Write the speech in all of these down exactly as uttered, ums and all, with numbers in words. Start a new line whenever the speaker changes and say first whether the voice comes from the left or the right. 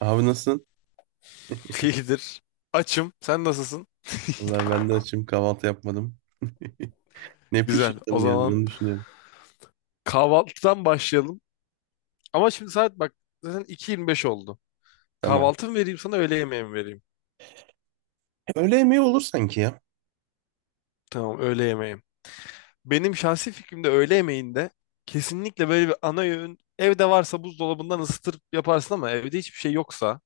right: Abi nasılsın?
left: İyidir. Açım. Sen nasılsın?
right: Vallahi ben de açım, kahvaltı yapmadım. Ne
left: Güzel. O
right: pişirdim ya, bir
left: zaman
right: onu düşünüyorum.
left: kahvaltıdan başlayalım. Ama şimdi saat bak zaten iki yirmi beş oldu.
right: Tamam.
left: Kahvaltı mı vereyim sana öğle yemeği mi vereyim?
right: Öğle yemeği olur sanki ya.
left: Tamam, öğle yemeğim. Benim şahsi fikrimde öğle yemeğinde kesinlikle böyle bir ana öğün evde varsa buzdolabından ısıtır yaparsın, ama evde hiçbir şey yoksa.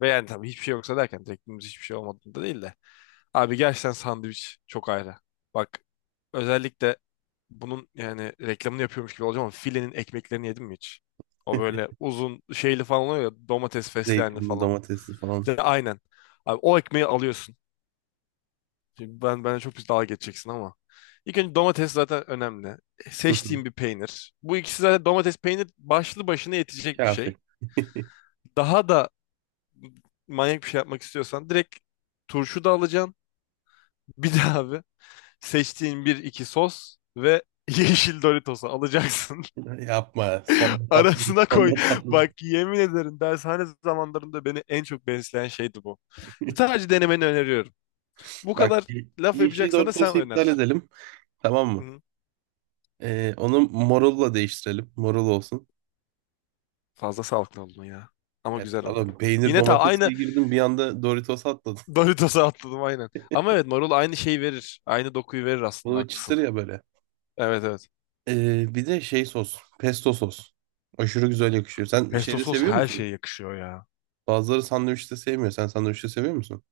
left: Ve yani tabii hiçbir şey yoksa derken teknemiz hiçbir şey olmadığında değil de. Abi gerçekten sandviç çok ayrı. Bak, özellikle bunun yani reklamını yapıyormuş gibi olacağım ama filenin ekmeklerini yedim mi hiç? O böyle uzun şeyli falan oluyor ya, domates fesleğenli
right: Zeytinli,
left: falan.
right: domatesli falan.
left: Bir de aynen. Abi, o ekmeği alıyorsun. Şimdi ben, bana çok bir dalga geçeceksin ama. İlk önce domates zaten önemli.
right: Hı hı.
left: Seçtiğim bir peynir. Bu ikisi zaten, domates peynir, başlı başına yetecek bir şey.
right: Kafi.
left: Daha da manyak bir şey yapmak istiyorsan direkt turşu da alacaksın. Bir de abi, seçtiğin bir iki sos ve yeşil Doritos'u alacaksın.
right: Yapma. Sonunda patladık.
left: Arasına koy.
right: Sonunda patladık.
left: Bak, yemin ederim dershane zamanlarında beni en çok besleyen şeydi bu. Sadece denemeni öneriyorum. Bu kadar
right: Bak,
left: laf
right: yeşil
left: yapacaksan da sen
right: Doritos'u iptal
left: öner.
right: edelim. Tamam mı?
left: Hı.
right: Ee, onu morulla değiştirelim. Morul olsun.
left: Fazla sağlıklı oldun ya. Ama
right: Evet,
left: güzel ola.
right: ama peynir
left: Yine ta aynı
right: domatesle girdim, bir anda Doritos atladım.
left: Doritos'a atladım aynen. Ama evet, marul aynı şeyi verir. Aynı dokuyu verir, aslında
right: Bunu bir çıtır
left: haklısın.
right: ya böyle.
left: Evet, evet.
right: Ee, bir de şey sos. Pesto sos. Aşırı güzel yakışıyor. Sen
left: Pesto
right: şeyde
left: sos
right: seviyor
left: her
right: musun?
left: şeye yakışıyor ya.
right: Bazıları sandviçte sevmiyor. Sen sandviçte seviyor musun?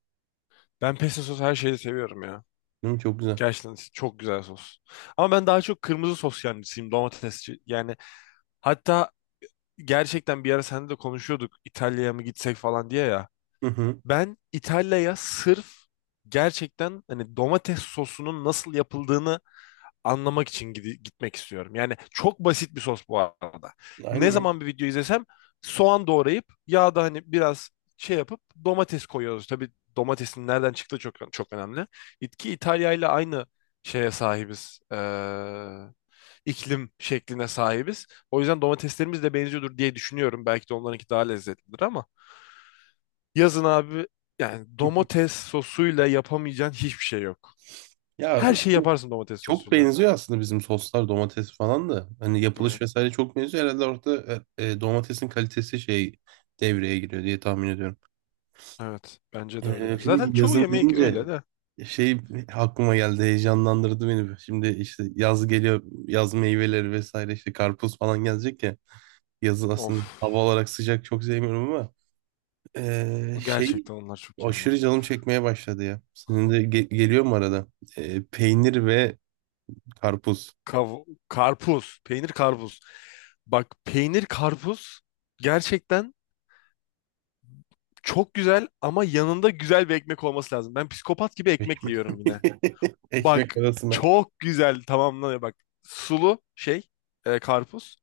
left: Ben pesto sos her şeyi seviyorum ya.
right: Değil mi? Çok güzel.
left: Gerçekten çok güzel sos. Ama ben daha çok kırmızı sos yancısıyım, domatesçi. Yani hatta, gerçekten bir ara seninle de konuşuyorduk İtalya'ya mı gitsek falan diye ya.
right: Hı hı.
left: Ben İtalya'ya sırf gerçekten hani domates sosunun nasıl yapıldığını anlamak için gidi- gitmek istiyorum. Yani çok basit bir sos bu arada. Ne
right: Aynen.
left: zaman bir video izlesem soğan doğrayıp yağda hani biraz şey yapıp domates koyuyoruz. Tabii domatesin nereden çıktığı çok çok önemli. İtki İtalya ile aynı şeye sahibiz. Ee, iklim şekline sahibiz. O yüzden domateslerimiz de benziyordur diye düşünüyorum. Belki de onlarınki daha lezzetlidir ama yazın abi, yani domates sosuyla yapamayacağın hiçbir şey yok.
right: Ya
left: Her şeyi yaparsın domates
right: çok
left: sosuyla.
right: benziyor aslında bizim soslar, domates falan da. Hani yapılış
left: Evet.
right: vesaire çok benziyor. Herhalde orada e, e, domatesin kalitesi şey devreye giriyor diye tahmin ediyorum.
left: Evet, bence de
right: Ee,
left: öyledir. Zaten
right: şimdi
left: çoğu
right: yazın
left: yemek
right: deyince
left: öyle de.
right: şey aklıma geldi, heyecanlandırdı beni. Şimdi işte yaz geliyor, yaz meyveleri vesaire işte karpuz falan gelecek ya. Yazın
left: Of,
right: aslında hava olarak sıcak çok sevmiyorum ama eee, şey
left: gerçekten onlar çok iyi ama.
right: aşırı canım çekmeye başladı ya. Senin de ge- geliyor mu arada? Eee, peynir ve karpuz.
left: Kav Karpuz, peynir karpuz. Bak, peynir karpuz gerçekten çok güzel ama yanında güzel bir ekmek olması lazım. Ben psikopat gibi ekmekle
right: Ekmek,
left: yiyorum yine. Bak,
right: ekmek arasına.
left: çok güzel tamamlanıyor bak. Sulu şey, e, karpuz.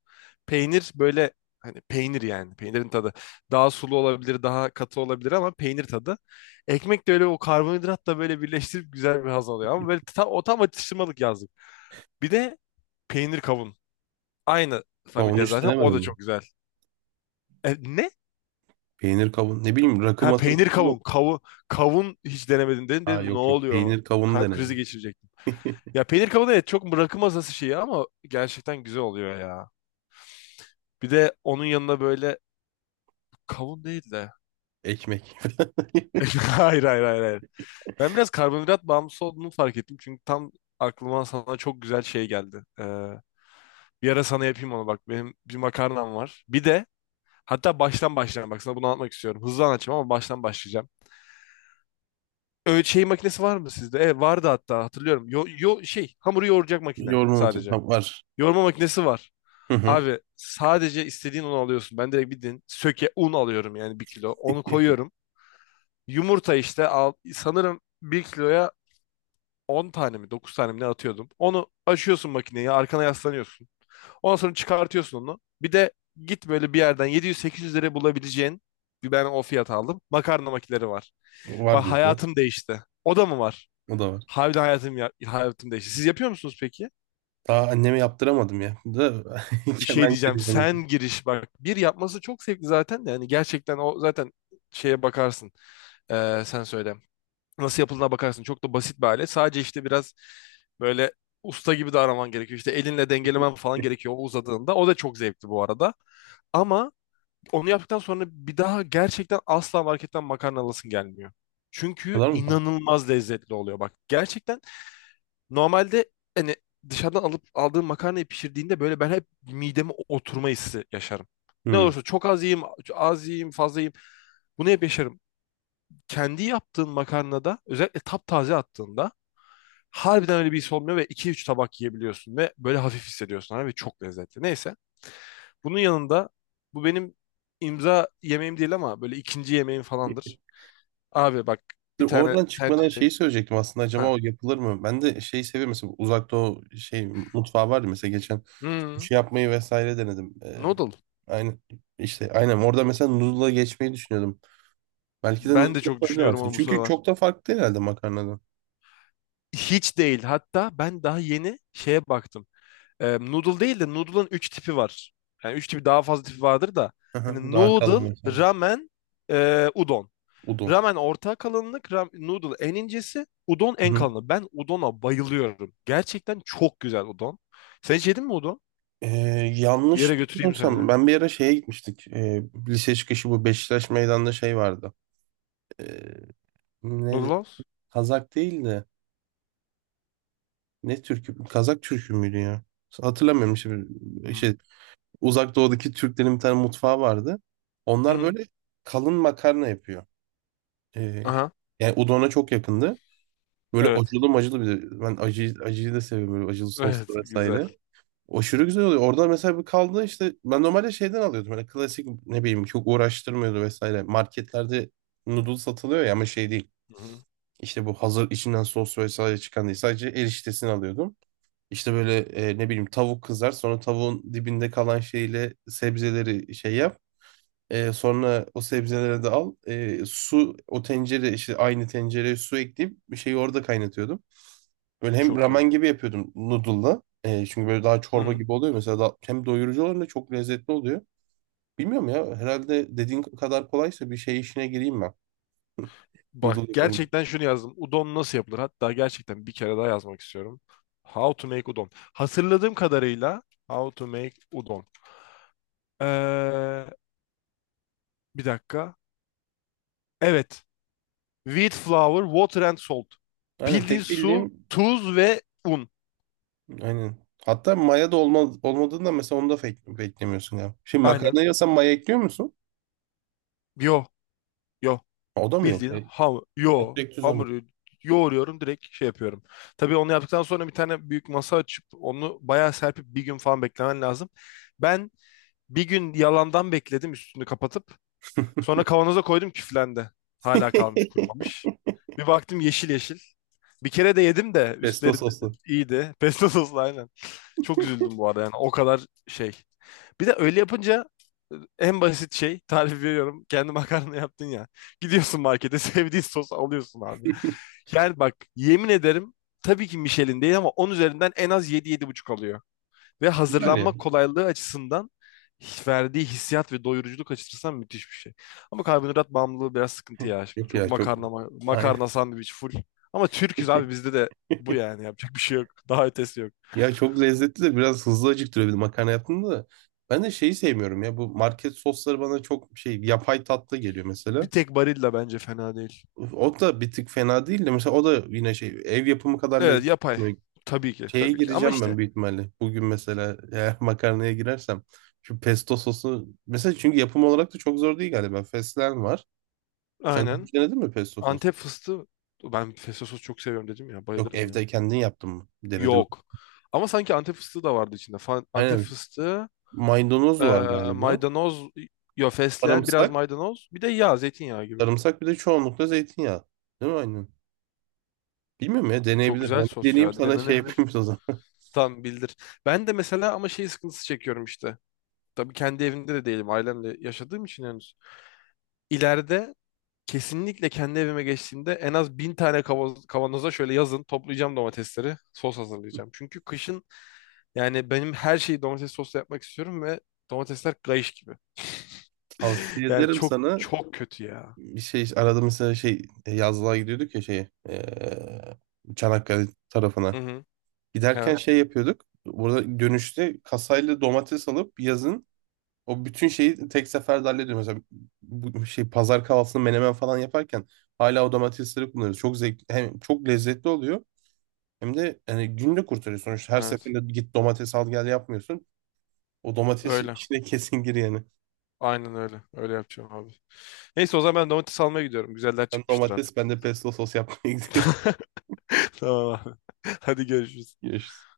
left: Peynir böyle hani peynir, yani peynirin tadı. Daha sulu olabilir daha katı olabilir, ama peynir tadı. Ekmek de öyle, o karbonhidratla böyle birleştirip güzel bir haz alıyor. Ama böyle tam, o tam atıştırmalık yazdık. Bir de peynir kavun. Aynı
right: Kavun
left: familya
right: hiç
left: zaten, o
right: denemedim
left: da
right: mi?
left: çok güzel. E, ne?
right: Peynir kavun. Ne bileyim, rakı
left: Ha,
right: masası
left: peynir
right: gibi
left: kavun.
right: oldu.
left: Kavun, kavun hiç denemedin dedim.
right: Aa,
left: Dedim ne
right: yok yok,
left: oluyor?
right: peynir kavunu
left: Kalp krizi
right: denemedim.
left: geçirecektim. Ya peynir kavun evet çok bırakılmaz nasıl şeyi ama gerçekten güzel oluyor ya. Bir de onun yanına böyle kavun değil de.
right: Ekmek.
left: Hayır, hayır, hayır, hayır. Ben biraz karbonhidrat bağımlısı olduğumu fark ettim. Çünkü tam aklıma sana çok güzel şey geldi. Ee, bir ara sana yapayım onu bak. Benim bir makarnam var. Bir de hatta baştan başlayalım. Bak sana bunu anlatmak istiyorum. Hızlı anlatacağım ama baştan başlayacağım. Öyle şey makinesi var mı sizde? Evet, vardı hatta hatırlıyorum. Yo, yo, şey hamuru yoğuracak makine
right: Yoğurma makinesi.
left: sadece.
right: Tamam, var.
left: Yoğurma makinesi var.
right: Hı hı.
left: Abi sadece istediğin unu alıyorsun. Ben direkt bildiğin söke un alıyorum, yani bir kilo. Onu koyuyorum. Yumurta işte al, sanırım bir kiloya on tane mi dokuz tane mi ne atıyordum. Onu açıyorsun, makineyi arkana yaslanıyorsun. Ondan sonra çıkartıyorsun onu. Bir de git böyle bir yerden yedi yüz sekiz yüz liraya bulabileceğin bir, ben o fiyat aldım. Makarna makineleri var.
right: Var
left: Bak,
right: bizde.
left: hayatım değişti. O da mı var?
right: O da var.
left: Harbiden hayatım ya, hayatım değişti. Siz yapıyor musunuz peki?
right: Daha anneme yaptıramadım ya. Da
left: Bir şey
right: ben
left: diyeceğim.
right: geleceğim.
left: Sen giriş bak. Bir yapması çok zevkli zaten de. Yani gerçekten o zaten şeye bakarsın. Ee, sen söyle. Nasıl yapıldığına bakarsın. Çok da basit bir alet. Sadece işte biraz böyle usta gibi davranman gerekiyor. İşte elinle dengelemen falan gerekiyor o uzadığında. O da çok zevkli bu arada. Ama onu yaptıktan sonra bir daha gerçekten asla marketten makarna alasın gelmiyor.
right: O
left: Çünkü
right: kadar mı fark?
left: inanılmaz lezzetli oluyor. Bak gerçekten. Normalde hani dışarıdan alıp aldığım makarnayı pişirdiğinde böyle ben hep mideme oturma hissi yaşarım. Ne
right: Hı.
left: olursa çok az yiyeyim, az yiyeyim, fazla yiyeyim. Bunu hep yaşarım. Kendi yaptığın makarnada özellikle taptaze attığında harbiden öyle bir his olmuyor ve iki üç tabak yiyebiliyorsun ve böyle hafif hissediyorsun abi ve çok lezzetli. Neyse. Bunun yanında bu benim imza yemeğim değil ama böyle ikinci yemeğim falandır. Abi bak, bir
right: Dur,
left: tane
right: oradan çıkmadan
left: tencere.
right: şeyi söyleyecektim aslında, acaba
left: Ha.
right: o yapılır mı? Ben de şeyi seviyorum, mesela uzakta o şey mutfağı var ya, mesela geçen
left: Hmm,
right: sushi yapmayı vesaire denedim. Ee,
left: noodle.
right: aynı işte, aynen orada mesela noodle'a geçmeyi düşünüyordum. Belki de
left: Ben
right: noodle
left: de çok
right: yapabilir
left: düşünüyorum
right: aslında.
left: onu bu
right: Çünkü
left: sıralar.
right: çok da farklı herhalde makarnadan.
left: Hiç değil. Hatta ben daha yeni şeye baktım. Ee, noodle değil de noodle'ın üç tipi var. Yani üç tipi, daha fazla tipi vardır da.
right: Aha,
left: Hani
right: daha kalın
left: noodle,
right: mesela
left: ramen, e, udon.
right: udon.
left: Ramen orta kalınlık, ram- noodle en incesi, udon
right: Hı
left: en
right: hı.
left: kalını. Ben udona bayılıyorum. Gerçekten çok güzel udon. Sen hiç yedin mi udon?
right: Ee,
left: Bir
right: Yanlış
left: yere götüreyim seni.
right: bilmiyorsam ben bir ara şeye gitmiştik. Ee, lise çıkışı bu Beşiktaş meydanda şey vardı. Ee,
left: Noodle
right: Neydi?
left: House?
right: Kazak değildi. Ne türkü? Kazak türkü müydü ya? Hatırlamıyorum şimdi.
left: Hı.
right: Şey, Uzak Doğu'daki Türklerin bir tane mutfağı vardı.
left: Hı
right: Onlar
left: hı.
right: böyle kalın makarna yapıyor. Ee,
left: Aha.
right: Yani udona çok yakındı. Böyle
left: Evet.
right: acılı macılı bir de. Ben acıyı, acıyı da seviyorum. Böyle acılı
left: Evet.
right: soslu
left: Güzel.
right: vesaire. Aşırı güzel oluyor. Orada mesela bir kaldı işte. Ben normalde şeyden alıyordum. Böyle klasik, ne bileyim, çok uğraştırmıyordu vesaire. Marketlerde noodle satılıyor ya, ama şey değil.
left: Hı hı.
right: İşte bu hazır içinden sos vesaire çıkan değil. Sadece eriştesini alıyordum. İşte böyle e, ne bileyim, tavuk kızar, sonra tavuğun dibinde kalan şeyle sebzeleri şey yap. E, sonra o sebzeleri de al. E, su O tencere işte, aynı tencereye su ekleyip bir şeyi orada kaynatıyordum. Böyle hem
left: Çok iyi.
right: ramen gibi yapıyordum noodle'la. E, çünkü böyle daha
left: Hı
right: çorba
left: hı.
right: gibi oluyor mesela da, hem doyurucu oluyor hem de çok lezzetli oluyor. Bilmiyorum ya, herhalde dediğin kadar kolaysa bir şey işine gireyim ben.
left: Bak
right: Noodle yapayım.
left: gerçekten şunu yazdım. Udon nasıl yapılır? Hatta gerçekten bir kere daha yazmak istiyorum. How to make udon. Hatırladığım kadarıyla how to make udon. Ee, Bir dakika. Evet. Wheat flour, water and salt.
right: Aynen,
left: Bildiğin
right: tek
left: su,
right: bildiğim
left: tuz ve un.
right: aynen. Hatta maya da olma, olmadığında mesela onu da fake, beklemiyorsun ya. Şimdi
left: Aynen.
right: makarna yiyorsan maya ekliyor musun?
left: Yo, yo.
right: O da mı yok?
left: Bildiğin
right: E,
left: ham, yo.
right: ekmek düz ama.
left: Hamuru yoğuruyorum direkt şey yapıyorum. Tabii onu yaptıktan sonra bir tane büyük masa açıp onu bayağı serpip bir gün falan beklemen lazım. Ben bir gün yalandan bekledim üstünü kapatıp. Sonra kavanoza koydum küflendi. Hala kalmış kurumamış. Bir baktım yeşil yeşil. Bir kere de yedim de
right: Pesto
left: üstleri de-
right: soslu.
left: iyiydi. Pesto soslu aynen. Çok üzüldüm bu arada yani o kadar şey. Bir de öyle yapınca, e, en basit şey tarif veriyorum. Kendi makarna yaptın ya. Gidiyorsun markete sevdiğin sos alıyorsun abi. Yani bak yemin ederim, tabii ki Michelin değil ama on üzerinden en az yedi yedi buçuk alıyor. Ve
right: Güzel
left: hazırlanma
right: ya.
left: kolaylığı açısından verdiği hissiyat ve doyuruculuk açısından müthiş bir şey. Ama karbonhidrat bağımlılığı biraz sıkıntı ya şimdi.
right: Yok
left: Çok
right: ya, çok.
left: makarna, ma-
right: Aynen.
left: makarna sandviç full. Ama Türk'üz abi, bizde de bu yani yapacak bir şey yok. Daha ötesi yok.
right: Ya çok lezzetli de biraz hızlı acıktırıyor bir de makarna yaptığında da. Ben de şeyi sevmiyorum ya, bu market sosları bana çok şey, yapay tatlı geliyor
left: Bir
right: mesela.
left: tek Barilla bence fena değil.
right: O da bir tık fena değil de, mesela o da yine şey, ev yapımı kadar
left: Evet, yapay.
right: lezzetli.
left: Tabii ki,
right: Şeye
left: tabii ki. Ama
right: gireceğim ben
left: işte
right: büyük ihtimalle. Bugün mesela eğer makarnaya girersem şu pesto sosu mesela, çünkü yapım olarak da çok zor değil galiba. Fesleğen var. Sen daha
left: aynen.
right: önce denedin mi pesto sos?
left: Antep fıstığı, ben pesto sos çok seviyorum dedim ya,
right: Yok,
left: bayılırım ya.
right: evde kendin yaptın mı? Denedim.
left: Yok. Ama sanki Antep fıstığı da vardı içinde. Fa- Antep
right: Aynen.
left: fıstığı.
right: Maydanoz
left: Ee,
right: var galiba.
left: Maydanoz yo fesleğen biraz
right: Sarımsak.
left: maydanoz bir de yağ zeytinyağı gibi.
right: Sarımsak, bir de çoğunlukla zeytinyağı. Değil mi aynen? Bilmiyorum ya,
left: Çok
right: deneyebilir.
left: güzel
right: Ben bir
left: sos ya,
right: deneyeyim, sana şey
left: denenebilir.
right: yapayım o zaman.
left: Tam bildir. Ben de mesela ama şey sıkıntısı çekiyorum işte. Tabii kendi evimde de değilim, ailemle yaşadığım için henüz. İleride kesinlikle kendi evime geçtiğimde en az bin tane kavanoz- kavanoza şöyle yazın toplayacağım domatesleri sos hazırlayacağım. Çünkü kışın yani benim her şeyi domates sosla yapmak istiyorum ve domatesler kayış gibi.
right: Tavsiye
left: Yani
right: ederim
left: çok
right: sana.
left: çok kötü ya.
right: Bir şey arada mesela şey, yazlığa gidiyorduk ya şey, eee, Çanakkale
left: Hı
right: tarafına.
left: hı.
right: Giderken
left: Evet,
right: şey yapıyorduk. Burada dönüşte kasayla domates alıp yazın o bütün şeyi tek seferde hallediyoruz. Mesela bu şey, pazar kahvaltısını menemen falan yaparken hala o domatesleri kullanıyoruz. Çok zevk, hem çok lezzetli oluyor hem de yani günde kurtarıyor sonuçta. Her
left: evet,
right: seferinde git domates al gel yapmıyorsun. O domates
left: öyle.
right: içine kesin gir yani.
left: Aynen öyle. Öyle yapacağım abi. Neyse o zaman ben domates almaya gidiyorum. Güzeller
right: Sen
left: çıkmıştır
right: domates,
left: artık.
right: ben de pesto sos yapmaya gidiyorum.
left: Tamam abi. Hadi görüşürüz.
right: Görüşürüz.